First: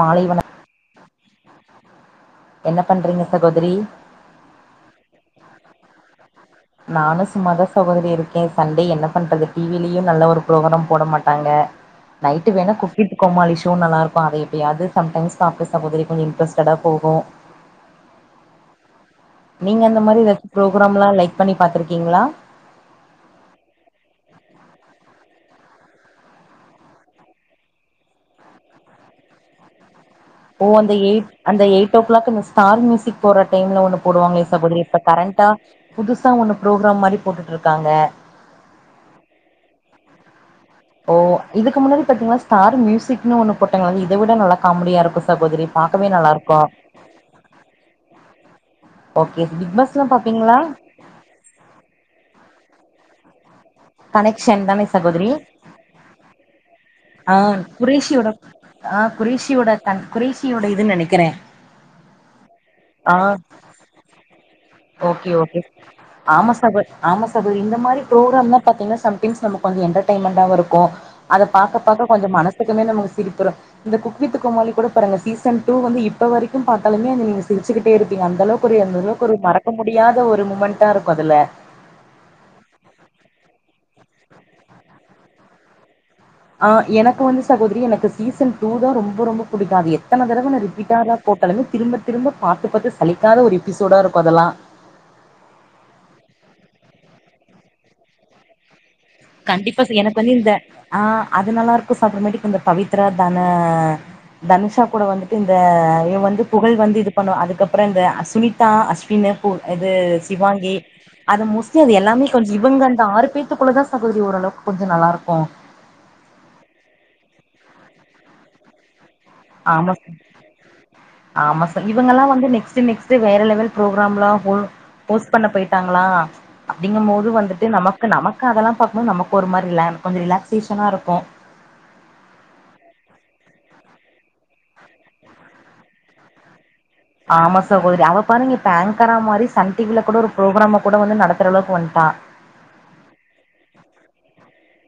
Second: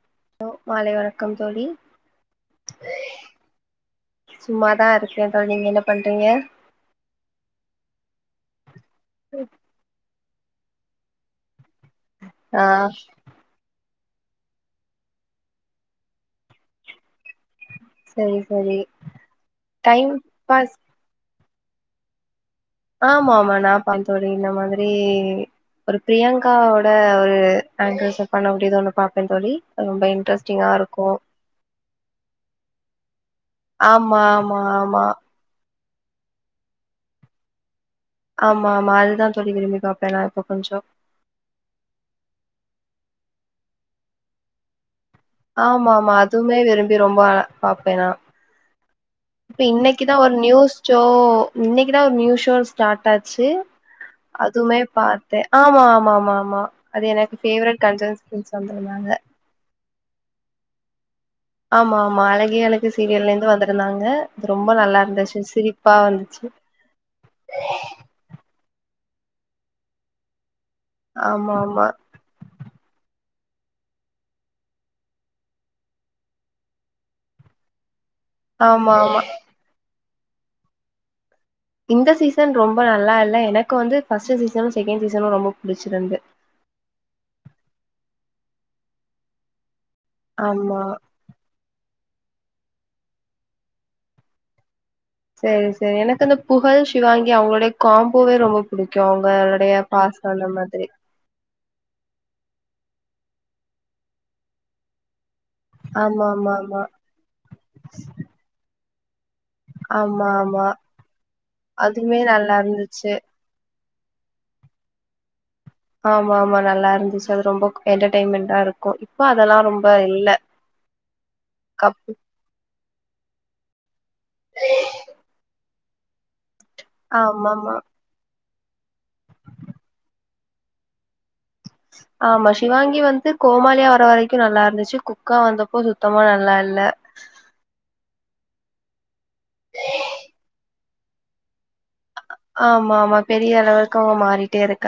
மாலை லோ வணக் மாலை வணக்கம் தோழி என்ன பண்றீங்க சகோதரி சும்மாதா இருக்கே தோழி நீங்க என்ன பண்றீங்க நானு சும்மாத சகோதரி இருக்கே சன் என்ன பண்றது டிவிலியு நல்ல ஒரு புரோகிராம் போட மாட்டாங்க நைட்டு ஆ வேணா குக் வித் கோமாளிஷோ நல்லா இருக் பாத எப்பியாது சம்டைம்ஸ் சாப்டு சகோதரி கொஞ்ச இன்டரெஸ்டாடா போகு சேரி சேரி நீங்க அந்த மாரி ஏதாச்சு புரோக்ராமல்லா லைக் பண்ணி பாத்திருக்கீங்களா ஆமா ஆமா நான்பா தோழி இந்த மாதிரி ஒரு பிரியங்காவோட ஒரு ஆங்கர்ஸ் பண்ண முடியுது ஒண்ணு பாப்பேன் தோழி ரொம்ப இன் ஓ அந்த எயிட் அந்த எயிட் ஓ கிளாக் அந்த ஸ்டார் மியூசிக் போற டைம்ல ஒண்ணு ஆமா போடுவாங்களே ஆமா சகோதரி இப்ப ஆமா கரண்டா புதுசா ஒன்னு புரோக்ராம் மாரி போட்டுட்டு இருக்காங்க ஆமா ஆமா அதுதா தோழி விரும்பி பாப்பே நா இப்ப கொஞ்சோ ஓ இதுக்கு முன்னாடி பாத்தீங்கின்னா ஸ்டார் மியூசிக் இன்னொனு போட்டங்கங்கள இதவிட உள்ள காமெடியா இருக்கு ச ஆமா ஆமா அதுமே விரும்பி ரொம்ப அ பாப்பே நா ஓகே இப்ப பிக் பாஸ்லா இன்னிக்குதா ஒரு பாப்பீங்களா நியூஸ்ஷோ இன்னிக்குதா ஒரு நியூஸ்ஷோஸ் டார்ட் ஆச்சி கனெக்ஷன் அதுமே தானே பாத்தே ஆமா ஆமா ஆமா ஆமா அது எனக்கு ஆஹ் ஃபேவரட் குரேஷியோட கண்டஸ்டன்ஸ் வந்திருந்தாங்க ஆஹ் குரேஷியோட தான் குரேஷியோட இதுன்னு நினைக்கிறேன் ஆமா ஆமா அழகே அழகு சீரியல்ல இருந்து வந்திருந்தாங்க அது ரொம்ப நல்லா ஓகே இருந்துச்சு ஓகே சிரிப்பா வந்துச்சு ஆமா சகோ ஆமா அட்லிஸ்ட் நமக்கு என்டர்டெயின்மென்ட இருக்கும் ப்போ அதை ஆமா ஆமா பார்க்க பாக்க கொஞ்சம் மனசக்குமே நம இருக்கும் இப்ப இந்த குக்வித் கோமாலி கூட பாருங்க சீசன் டூ வந்து இப்ப வரைக்கும் பார்த்தாலுமே நீங்க சிரிச்சுட்டே இரு அந்த அளவுக்கு ஒரு ஆமா எந்த ஆமா அளவுக்கு ஒரு மறக்க முடியும் முடியாத ஒரு மூமெண்டா இருக்கும் அதுல இந்த சீசன் ரொம்ப நல்லா இல்ல எனக்கு வந்து பர்ஸ்ட்ட் சீசனும் செகண்ட் சீசனும் ரொம்ப புடிச்சிருந்து ஆஹ் எனக்கு வந்து சகோதரி எனக்கு சீசன் டூ தான் ரொம்ப ரொம்ப பிடிக்குது எத்தனை தடவை ஆமா ரிப்பீடா அத போட்டாலுேமே திரும்ப திரும்ப பார்த்து பார்த்து சலிக்காத ஒரு எபிசோடா இருக்கும் அதெல்லாம் செரி செரி எனக்கு அந்த புகழ் சிவாங்கி அவங்களுடைய காம்போவே ரொம்ப புடிக்கும் கண்டிப்பா எனக்கு வந்து இந்த ஆஹ் அது நல்லா இருக்கும் சாப்பிட மேடிக்கு இந்த பவித் இந்த தன தனுச கூட வந்து இந்த ஆமா இன் வந்து ஆமா புகழ் ஆமா வந்து இது பண்ணுவ அதுக்கப்புறம் இந்த அஸ்மிதா அஸ் பின இப்போ அது ஆமா ஆமா சிவாங்கி அது மோஸ்ட்லி அது அதுமே எல்லாமே நல்லா கொஞ்சம் இவங்க இருந்துச்சு அந்த ஆறு பேத்துக்குள்ள தான் பகுதி ஓரளவுக்கு கொஞ்சம் நல்லா இருக்கும் ஆமா ஆமா நல்லா இருந்துச்சு அது ரொம்ப என்டர்டெயன்மெண்டா இருக்கும் இப்போ அதெல்லா ரொம்ப ஆமா இல்ல ஆமா கப் இவங்க எல்லாம் வந்து நெக்ஸ்ட் நெக்ஸ் வேற லெவல் ப்ரோகரம் பாம்லாம் போஸ்ட் பண்ண போயி்ருக்க டங்களா அப்படிங்கும் போது வந்துட்டு ஆமாமா நமக்கு நம அதெல்லாம் பாக்கும்போது நமக்கு ஒரு மாரி இல்ல கொஞ்சம் ரிலாக்சேஷனா இருக்கும் ஆமா சிவாங்கி வந்து கோமாளியா வர வரைக்கும் நல்லா இருந்துச்சு குக்கா வந்தப்போ சுத்தமா நல்லா இல்ல ஆமா சகோதரி அவ பாருங்க பேங்க் வர மாரி சன் டிவில கூட ஒரு புரோக்ராம் கூட வந்து நடத்துற அளவுக்கு வந்துட்டு ஆமா ஆமா பெரிய அளவுக்கு அவுங்க மாரி [unintelligible]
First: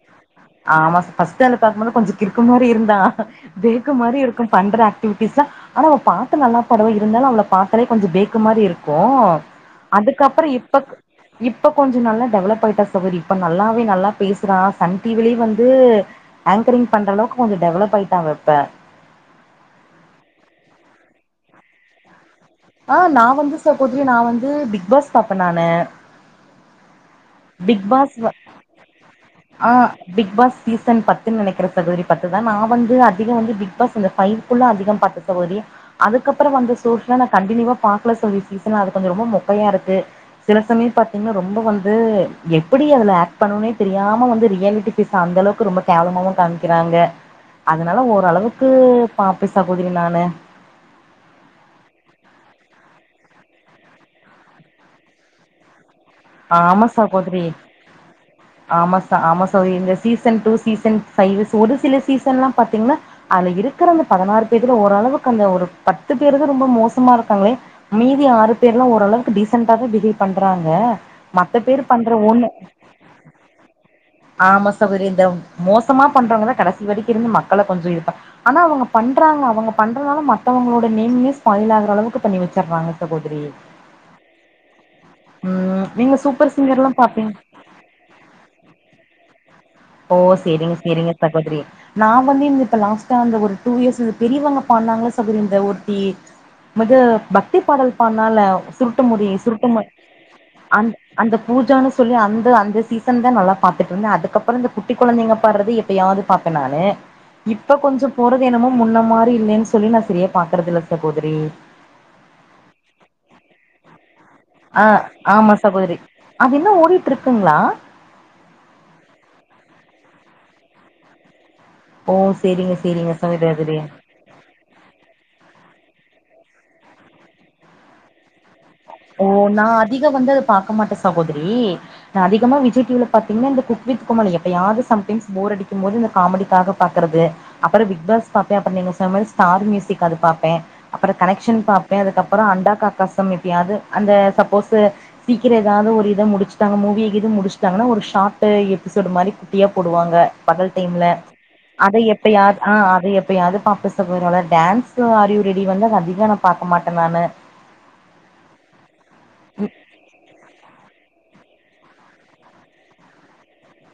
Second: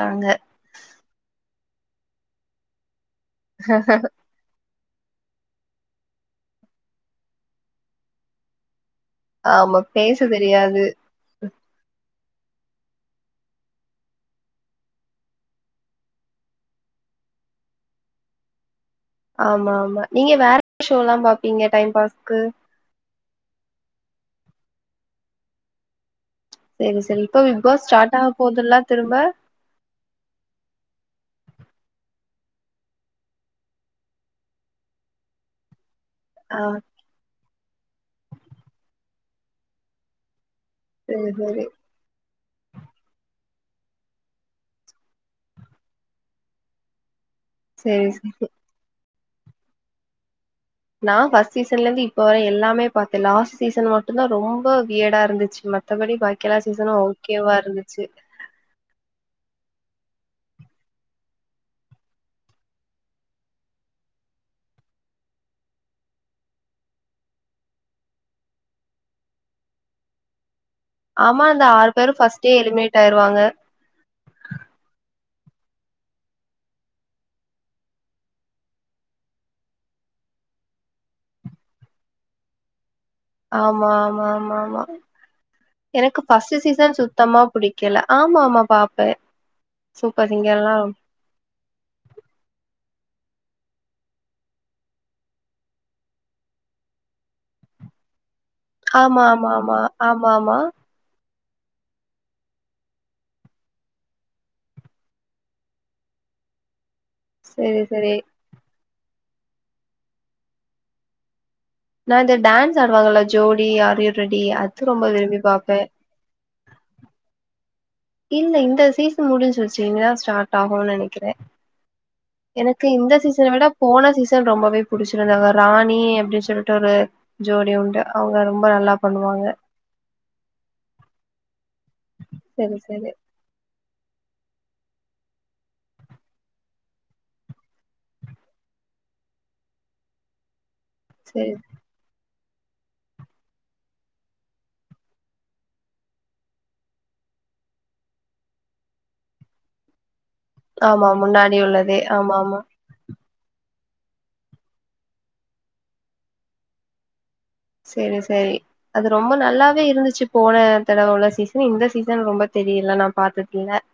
ஆமா பஸ்ட்டு பாக்கும் போது கொஞ்ச கிருக்கு மாரி இருந்தா பேக்கு மாரி இருக்கும் பண்ட்ரா கிவிட்டிஸ் ஆனா அவ பாட்டு நல்லா பாடுவா இருந்தாளு அவள பாத்தலே கொஞ்ச பேக்கு மாரி இருக்கு கு ஆமா பேச அதுக்கப்றோ இப்ப தெரியாது இப்ப கொஞ்ச நல்லா டெவலப் ஆயிட்டா சகோதரி இப்ப நல்லாவே நல்லா பேசுறா சன் டிவிலயு வந்து ஆங்கரிங் பண்ற அளவுக்கு கொஞ்ச டெவலப் ஆயிட்டா அவ இப்ப ஆமா ஆமா நீங்க வேற என்ன ஷோல்லா பாப்பீங்க டைம் பாஸுக்கு ஆ நா வந்து சகோதரி நா வந்து பிக் பாஸ் பாப்பே நானு சேரி சேரி பிக் பாஸ் ஆ பிக் பாஸ் சீசன் பத்துனு நெனக்குறே சகோதரி பத்து நா வந்து அதிக வந்து பிக் பாஸ் அந்த ஃபைவ் குள்ள அதிகம் பாத்தே சகோதரி அதுக்கப்பறோ ஆ வந்த ஷோஸ்ல்லா நா கண்டினியூவா பாக்கல தோழி சீசனா அது கொஞ்ச ரொம்ப மொக்கையா இருக்கு சில சமய சரி பாத்தீங்கனா ரொம்ப சரி வந்து எப்டி அதுல ஆக்ட் பண்ணுனே தெரியாம வந்து ரியாலிட்டி பேஸ் அந்த அளவுக்கு ரொம்ப கேவலமாவு காமிக்குறாங்க அதனால சரி ஓரளவுக்கு பாப்பே சகோதரி நானு நா பஸ்ட் சீசன்ல இருந்து இப்ப வர எல்லாமே பாத்தே லாஸ்ட் சீசன் மட்டுந்தா ரொம்ப வியடா இருந்துச்சு ம ஆமா சகோதரி ஆமாச ஆமா சகோதரி சீசன் டூ சீசன் ஃபைவு ஒரு சில சீசன்லா பாத்தீங்கனா அதுல இருக்குற அந்த பதினாறு பேர்ல ஓரளவுக்கு அந்த ஒரு பத்து பேரு தா ரொம்ப மோசமா இருக்காங்களே மீதி ஆறு பேர்லா ஓரளவுக்கு டீசென்ட்டாக தா பிஹேவ் பண்ணறாங்க ஆமா அந்த ஆறு பேரும் ஃபர்ஸ்ட் டே எலிமினேட் ஆயிருவாங்க ஆமா சகோதரி இந்த மோசமா பண்றவங்கதா கடசி வரைக்கு இருந்து மக்கள கொஞ்ச இதுப்ப ஆனா அவுங்க பண்றாங்க அவுங்க பண்றனால மத்தவங்களோட நேம்யே ஸ்பாயில் ஆகுற அளவுக்கு பண்ணி வச்சுர்றாங்க ஆமா ஆமா ஆமா ஆமா ம் நீங்க எனக்கு சூப்பர் ஃபஸ்ட்டு சிங்கர்லா சீசன் பாப்பீங் சுத்தமா புடிக்கல ஆமா ஆமா பாப்பே ஓ சூப்பர் சிங்கர்லா சேரிங்க சேரிங்க சகோதரி நா வந்து இந்த இப்ப லாஸ்ட் ந்த ஒரு டூ இயர்ஸ் பெரியவங்க பாடுனாங்கள சகோதரி ஒருத்தி மிக பக்தி பாடல் பாடுனால ஆமா சுருட்டுமுடி ஆமா ஆமா சுருட்டுமு ஆமா ஆமா அந் அந்த பூஜான்னு சொல்லி அந்த அந்த சீசன் தா நல்லா பாத்துட்டு இருந்தே அதுக்கப்றோ இந்த குட்டி குழந்தைங்க பாடுறது எப்ப யாது பாப்பே நானு இப்ப செரி கொஞ்ச செரி போறது என்னமோ முன்ன மார் இல்லன்னு சொல்லி நா சரியா பாக்குறதகல்ல சகோதரி நா இந்த டான்ஸ் ஆடுவாங்கல்ல ஜோடி ஆர் யு அ ஆமா சகோதரி அது இன்னு ஓடிட் இருக்குங்களா இல்ல இந்த சீசன் முடிஞ்சிருச்சி இனிமே தா ஸ்டார்ட் ஆகுனு நெனைக்கிறே ஓ சேரிங்க எனக்கு இந்த சேரிங்க சீசன விட சகோதரி போன சீசன் ரொம்பவே புடிச்சிருந்தாங்க ராணி அப்டி சொல்ட்டு ஒரு ஜோடிண்டு அவுங்க ரொ ஓ நா அதிக வந்து அத பாக்க மாட்டே சகோதரி நா அதிகமா சரி விஜய் டீவில சரி பாத்தீங்கன்னா இந்த குக் வித் கோமாளி எப்பயாது சம்டைம்ஸ் போர் அடிக்கும் போது இந்த காமெடிக்காக பாக்றது அப்றோ பிக்பாஸ் பாப்பே அப்றோ நீங்க சொன்ன மேரி ஸ்டார் மியூசிக் அது பாப்பே அப்றோ சரி கனெக்ஷன் பாப்பே அதுக்கப் அப்றோ அண்டாக்கக்கசம் எப்பயாது அந்த சப்போஸு சீக்ரோ ஏதயாது ஒரு இத முடிச்சுட்டாங்க மூவிய இது முடிச்சுட்டாங்கன்னா ஒரு ஷாட் டே எபிசோட் மாரி குட்டியா போடுவாங்க பகல் டைம்ல ஆமா முன்னாடி உள்ளதே அத ஆமா எப்பயாது ஆமா ஆ அத எப் எப்பயாது பாப்பே சகோதரி ஆனா டான்ஸ் ஆர் யு ரெடி வந்து அதிகமா நா பாக்க மாட்ட நானு செரி ச செரி அது ரொம்ப நல்லாவே இருந்துச்சி போன தடவ உள்ள சீசன் இந்த சீசன் ரொம்ப தெரியல நா பாத்ததில்ல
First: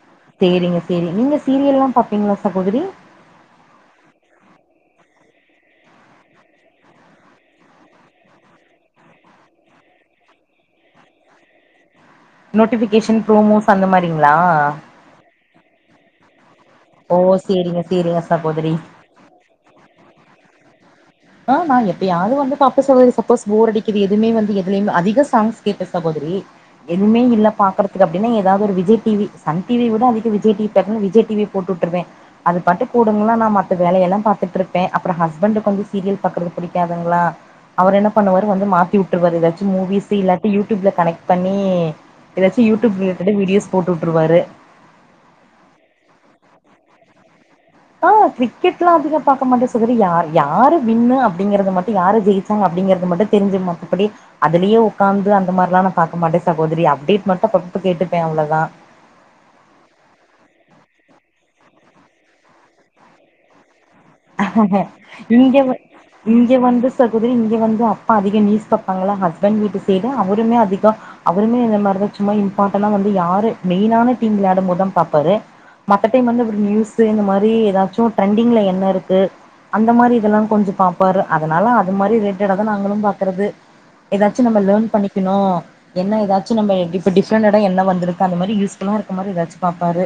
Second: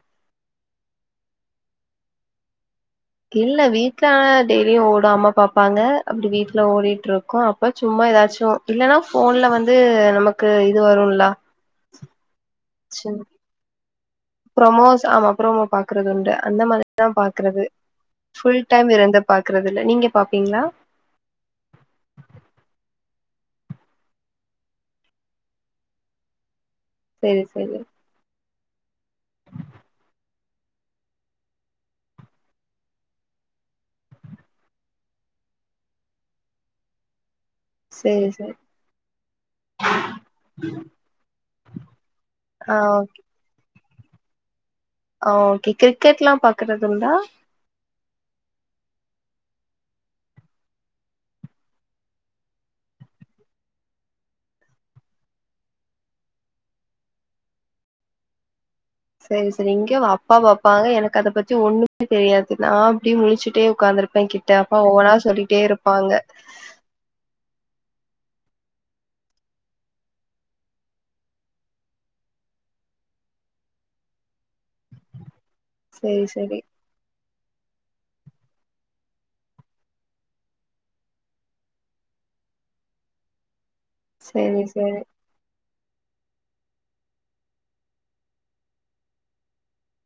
சேரிங்க சேரிங்க நீங்க சீரியல்லா பாப்பீங்களா சகோதரி இல்ல வீட்ல ஆனா டெய்லியு ஓடு அம்மா பாப்பாங்க அப்டி வீட்ல ஓடிட்டு இருக்கோ அப்ப சும்மா ஏதாச்சு இல்லன்னா ஃபோன்ல வந்து நமக்கு இது வருல்ல நோட்டிஃபிக்கேஷன் ப்ரோமோஸ் அந்த மாரி ப்ரமோஸ் ஆமா ப்ரமோ பாக் க்கரதுண்டு அந்த மாரி தா ஓ பாக்றது சேரிங்க சேரிங்க ஃபுல் சகோதரி டைம் இருந்து பாக்றது இல்ல நீங்க பாப்பீங்களா ஆ நா எப்பயாது வந்து பாப்பே சகோதரி சப்போஸ் போர் அடிக்குது எதுமே வந்து எதுலுமே அதிக சாங்ஸ் கேப்ப சகோதரி எதுமே சேரி இல்ல சேரி பாக்கறதுக்கு அப்டின்னா ஏ ஏதாவ்து ஒரு விஜய் டீவி சன் டீவிய விட அதிக விஜய் டீவிய பாக்கனோனு விஜய் டீவிய போட் உட்றுவ அது பாட்டுக்கு ஓடுங்களா நா மத்த வேலையெல்லா பாத்துட்ருப்பே அப்றோ ஹஸ்பண்டுக்கு வந்து சீரியல் பாக்றது புடிக்காதுங்களா அவர் என்ன சேரி பண்ணுவாரு சேரி வந்து மாத்தி உட்டுருவாரு ஏதாச்சு மூவிஸ் இல்லாட்டி யூடியூப்ல கனெக்ட் பண்ணி எதாச்சு ஆ யூடியூப் ஓகே இருக்குற வீடியோஸ் போட்டு உட்ருவாரு ஆ ஓகே கிரிக்கெட்ல்லா பாக்குறதுண்டா ஆ க்ரிக்கெட்ல்லா அதிக பாக்க மாட்டே சகோதரி யாரு யார் வின்னோ அப்டிங்கிறது மட்டு யாரு ஜெயிச்சாங்க அப்டிங்கறது மட்டு தெரிஞ்சு மத்தபடி அதிலியே ஒக்காந்து அந்த மாரிலா நா பாக்க மாட்டே சகோதரி அப்டேட் மட்டு அப்பப்போ கேட்டுப்பே அவ்ளோ தா செரி செரி இங்க அப்பா பாப்பாங்க எனக்கு அத பத்தி ஒண்ணுமே தெரியாது நா அப்டியே முலிச்சுட்டே ஒக்காந்துருப் இங்க வந்து சகோதரி இங்க வந் அப்பா அதிக நியூஸ் பாப்பாங்களா ஹஸ்பண்ட் வீட்டு சைடு அவருமே அதிக அவருமே இந்த மாரி தா சும்மா இம்பார்ட்டனா வந்து யாரு மெய்னான டீம் விளாடும்போது தா பாப்பாரு மத்த சேரி டைம் வந்து இவரு சேரி நியூஸ் இந்த மாரி ஏ எதாச்சு ட்ரெண்டிங்ல என்ன இருக்கு து அந்த மாரி இதெல்லா கொஞ்ஜோ பாப்பாரு அதனால அது மாரி ரிலேட்டடா தா நாங்களு பாக்குறது எதாச்சு சேரி நம்ம லேன் சேரி பண்ணிக்கணு என்ன எதாச்சு நம்ப இப்போ டிஃப்ரெண்ட்டடா என்ன வந்திருக்கு அந்த மாரி யூஸ்ஃபுல்லா இருக்குற மாரி எதாச்சு பாப்பாரு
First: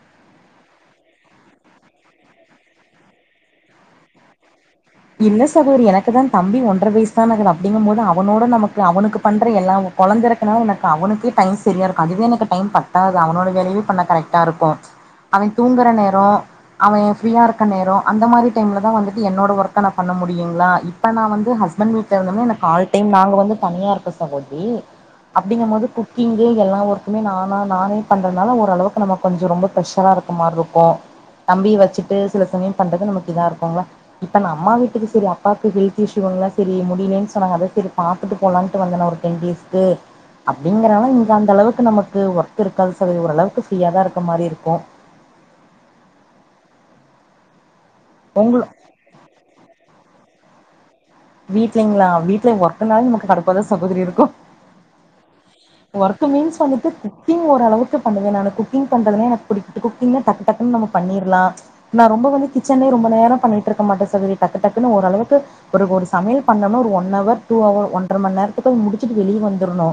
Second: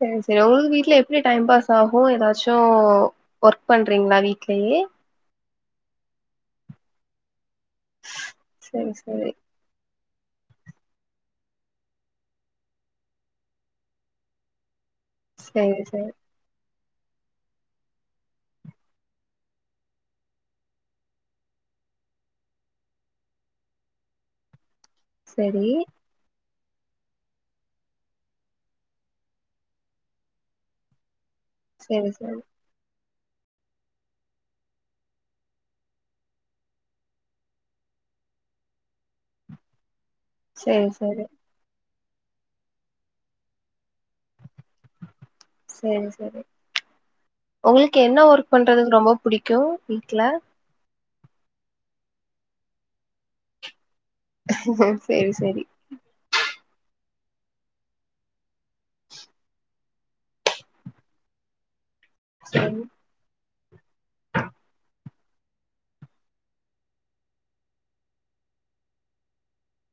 சரி சரி உங்களுக்கு வீட்ல எப்டி டைம் பாஸ் ஆகு ஏதாச்சு ஒர்க் பண்றீங்களா வீட்லயே இல்ல சகோதரி எனக்கு தா தம்பி ஒன்றர வயசதானக்குது அப்டிங்கும் போது அவனோட நமக்கு சேரி அவனுக் சேரி பன்ற எல்லா குழந்த இருக்கறனால எனக்கு அவனுக்கே டைம் சரியா இருக்கு அதுவே எனக்கு டைம் பத்தாது அவனோட வேலவே பண்ண கரெக்டா இருக்கு அவ சேரி தூங்குற சேரி நேரோ அவே ஃப்ரியா இருக்கிற நேரோ அந்த மாரி டைம்ல தா வந்து என்னோட ஒர்க் கனா பண்ண முடியுங்களா இப்ப நா வந்து ஹஸ்பண்ட் வீட்ல இருந்தமே எனக்கு ஆல் டைம் நாங்க வந்து தனியா இருக்க சகோதரி சேரி அப்டிங்கும் போது குக்கிங் இத எல்லா ஒர்க்குமே நானாக நானே பண்றனால ஓரளவுக்கு நம்ம கொஞ்ச ரொம்ப ப்ரெஷராக இருக்க மாரி இருக்கு தம்பி சேரி வச்சிட்டு சேரி சில சமயம் பண்றதுக்கு நமக் இங்கேதா இருக்கங்களா இப்போனா அம்மா வீட்டுக்கு சரி அப்பாவுக்கு ஹெல்த இஷ்யுங்களா சரி முடியலேன்னு சொன்னாங்க அதா சரி பார்த்துட்டு போலான்டு வந்தே ஒரு டென் டேஸ்க்கு சேரி அப்டிங்கறால சேரி இங்க அந்த அளவுக்கு நமக் க்கு ஒர்கு இருக்காது சகோசரி ஓரளவுக்கு ஃப்ரீயா தா இருக்க மாரி இருக்கு சரி சரி உங்களுக்கு என்ன ஒர்க் உங்க பண்றதுக்கு ரொம்ப பிடிக்கு வீட்ல வீட்லீங்களா வீட்டுல ஒர்க்னஒர்க்னால நமக்கு கடுப்பாதா சகோதரி இருக் சேரி சேரி ஒர்க் மீன்ஸ் வந்துட்டு குக்கிங் ஓரளவுக்கு பண்ணுவே நானு குக்கிங் பண்றதுல எனக்கு பிடிக்கு குக்கிங் டக்கு டக்குன்னு நம்ம பண்ணிறலா நா ரொம்ப வந்து சரி கிச்சன்லே ரொம்ப நேரோ பண்ணிட்டு இருக்க மாட்டேசகோதரி டக்கு டக்குன்னு ஓரளவுக்கு ஒரு ஒரு சமையல் பண்ணனா ஒரு ஒன் ஹவர் டு ஹவர் ஒன்றர மண் நேரத்துலே முடிச்சுட்டு வெளிய வந்துரணு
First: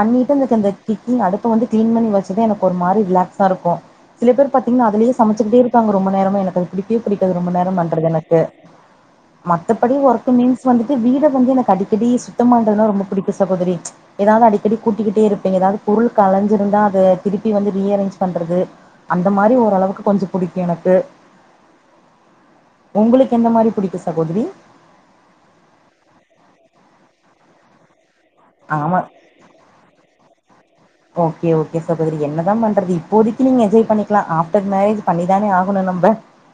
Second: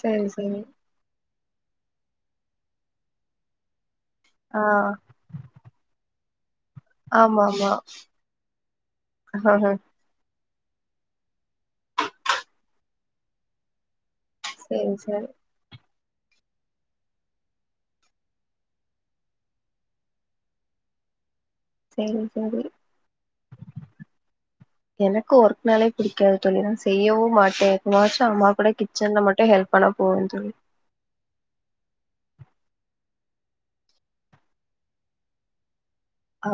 சரி சரி எனக்கந்த இந்த [unintelligible] அந்த அடுப் அடுப்ப வந்து கிளீன் பண்ணி வச்சதா எனக்கு ஒரு மாரி ரிலாக்ஸா இருக்கு சில பேர் ஆ பாத்தீங்கனா அதுலேய சமைச்சுட்டே இருப்பாங்க ரொம்ப நேரமே எனக்கு அது பிடிக்கவே பிடிக்கது ஆமா ரொம்ப நேரோ ஆமா பண்றது எனக்கு ஆஹ மத்தபடி ஒர்கு மீன்ஸ் எனக்கு வந்துட்டு வீட வந்து எனக்கு அடிக்கடி சுத்தபற்றதுன ரொம்ப பிடிக்கு சகோதரி ஏதாவது எப்டி சேரி கூட்டிகிக்கிட்டே சரி இருப்பேங்க ஏதாவது பொருள் கலஞ்சிருந்தா அத திருப்பி வந்து ரீ அரேஞ்ச் பண்ணுறது அந்த மாதிரி ஓரளவுக்கு கொஞ்சோ புடிக்கு எனக்கு சேரி சேரி உங்களுக்கு எந்த மாரி புடிக்கு சகோதரி எனக்கு ஒர்க்னாலே பிடிக்காது தோழி செய்யவு மாட்டே அம்மா கூட ஆமா கிச்சன்ல மட்டும் ஹெல்ப் பண்ணா போதும் என்ன தான் பண்றது இப்போதைக்கு நீங்க என்ஜாய் பண்ணிக்லா ஆவ்டர் மேரஜ் பண்ணித்தானே ஆகணு நம்ப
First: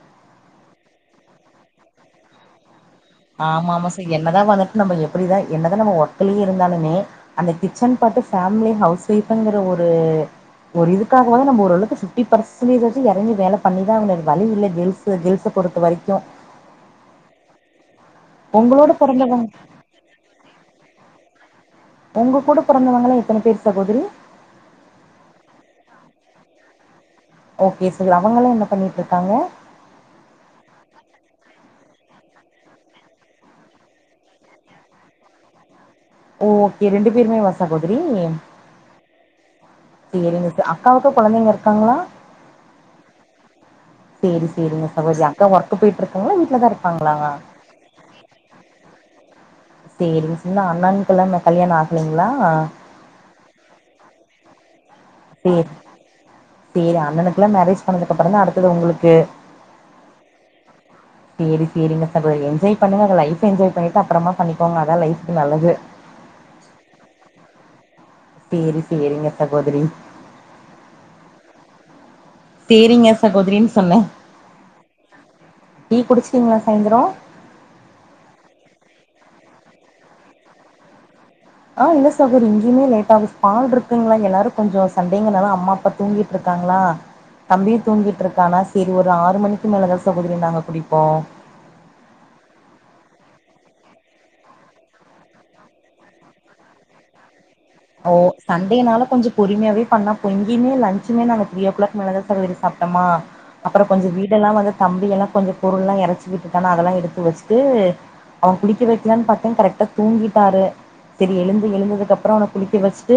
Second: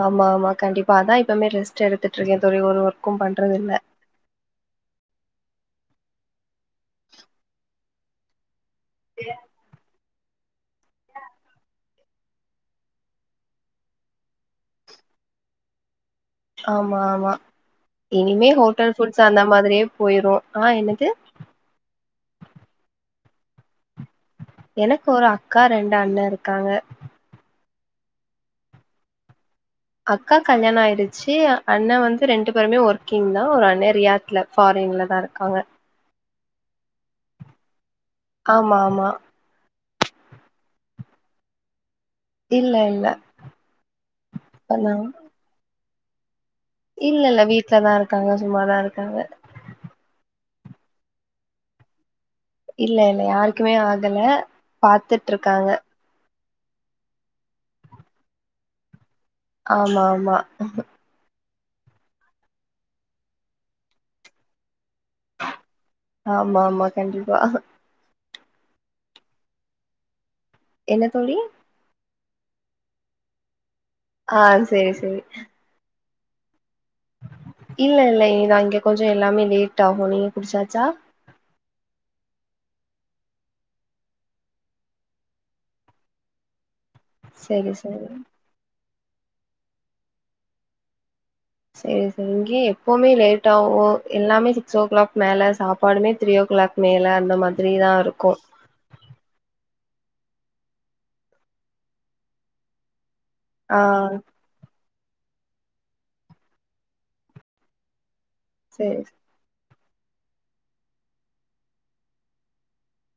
ஆமா ஆமா கண்டிப்பா அதான் இப்பவுமே ரெஸ்ட் எடுத்துட்டு இருக்கேன் தோழி ஒரு பண்றது ஆமா இல்ல ஆமா சார் என்னதா வந்துட்டு நம்ம எப்டிதா என்னதா நம்ம ஒர்கலயே இருந்தாலுமே அந்த கிச்சன் பட்டு ஹவுஸ் வொய்ப்ங்கிற ஒரு ஒரு இதுக்காகவது நம்ம ஓரளவுக்கு பிப்டி பர்சன்டேஜ்சாச்சு எறங்கி வேல பண்ணிதா ஆகனு வேற வழி இல்ல கேள்ஸ் கேல்ஸ பொறுத்த வரைக்கு ஆமா ஆமா இனிமே உங்களோட ஹோட்டல் ஃபுட்ஸ் அந்த பொறந்தவங்க மாதிரியே போயிரு ஆ என்னது ஒங்க கூட பிறந்தவங்களாங் எத்தன பேரு சகோதரி எனக்கு ஒரு அக்கா ரெண்டு அண்ணே இருக்காங்க ஓகே ச அவங்களா என்ன பண்ணிட்டு இருக்காங்க அக்கா கல்யாணம் ஆயிடுச்சு அண்ண வந்து ரெண்டு பேருமே ஒர்க்கிங் தா ஒரு அண்ணே ரியாத்ல ஃபாரின்ல தா இருக்காங்க ஓகே ரெண்டு பேருமே வசா கொடுச்சு ஆமா ஆமா சரி நி அக்காவுக்கு கொழந்தைங்க இருக்காங்ளா இல்ல இல்ல சேரி சேரிங்க இப்பதா சகோதரி அக்கா போயிட்டு இருக்காங்க இல்ல இல்ல வீட்லதா இருக்காங்க சும்மாதா இருக்காங்க சேரி இன்னு அண்ணானுக்கு எல்லா கல்யாண ஆகல்லீங்க இல்ல இல்ல யாருக்குமே ஆகல பாத்துட்டு இருக்காங்க சரி அண்ணனுக்கெலா மேரேஜ் பண்ணதுக்கு அப்றதா அடுத்தது ஒங்களுக்கு ஆமா ஆமா சேரி சேரிங்க சகோதரி என்ஜாய் பண்ணுங்க லைஃப் என்ஜாய் பண்ணிட்டு அப்புறமா பண்ணிக்கோங்க அதா லைஃப்க்கு நல்லது ஆமா ஆமா கண்டிப்பா சேரி சேரிங்க சகோதிரி என்ன தோழி சேரிங்க சகோதரின்னு சொன்னே ஆ சேரி சேரி டீ குடிச்சிங்களா இல்ல இல்ல இதா இங்க கொஞ்சோ எல்லாமே லே ட்டாகு நீங்க குடிச்சாச்சா ஆ இல்ல சகோதிரி இங்கியுமே லேட் ஆகு பால் இருக்குங்களா எல்லாரு கொஞ்சோ சன்டேங்காலு அம்மா அப்பா தூங்கிட்டு இருக்காங்களா சேரி தம்பி சேரி தூங்கிட்டு இருக்கான இது ஒரு ஆறு மணிக்கு மேலதா சகோதரி நாங்க குடிப்போ சேரி சேரி இங்கே எப்போமே லேட் ஆவு எல்லாமே சிக்ஸ் ஓ கிளாக் மேல சாப்பாடுமே த்ரீ ஓ கிளாக் மேல அந்த மாதி ஓ சண்டேனால கொஞ்சோ பொறுமையாவே பண்ணா பொங்கியுமே லன்ச்சுமே நாங்க த்ரீ ஓக்ளாக் மேலே தா சகோதரி சாப்ட்டமா ஆ அப்புறோ கொஞ்சோ வீடெல்லா வந்து தம்பி எல்லா கொஞ்சோ பொருள்ல்லா இறச்சி விட்டுதானா அதெல்லா எடுத்து வச்சிட்டு அவன் குளிக்க சேரி வைக்கலான்னு பாத்தே கரெக்டா தூங்கிட்டாரு சேரி எழுந்து எழுந்ததுக்கு அப்புறோ அவன குளிக்க க்கி வச்ட்டு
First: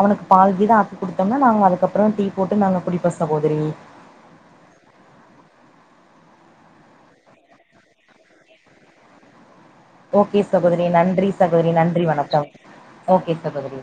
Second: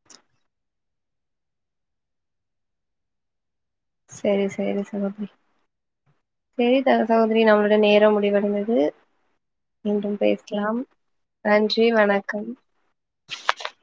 அவனுக்கு பால் கீத ஆக்கி குடுத்தம்னா நாங்க அதுக்கப்புறமா டீ போட்டு நாங்க குடிப்போ சகோதரி சேரி சேரி சகோதரி சேரி த சகோதரி நம்மளோட நேரம் முடிவடைந்தது மீண்டும் ஓகே பேசலாம் சகோதரி நன்றி சகோதரி நன்றி வணக்கம் ஓகே சகோதரி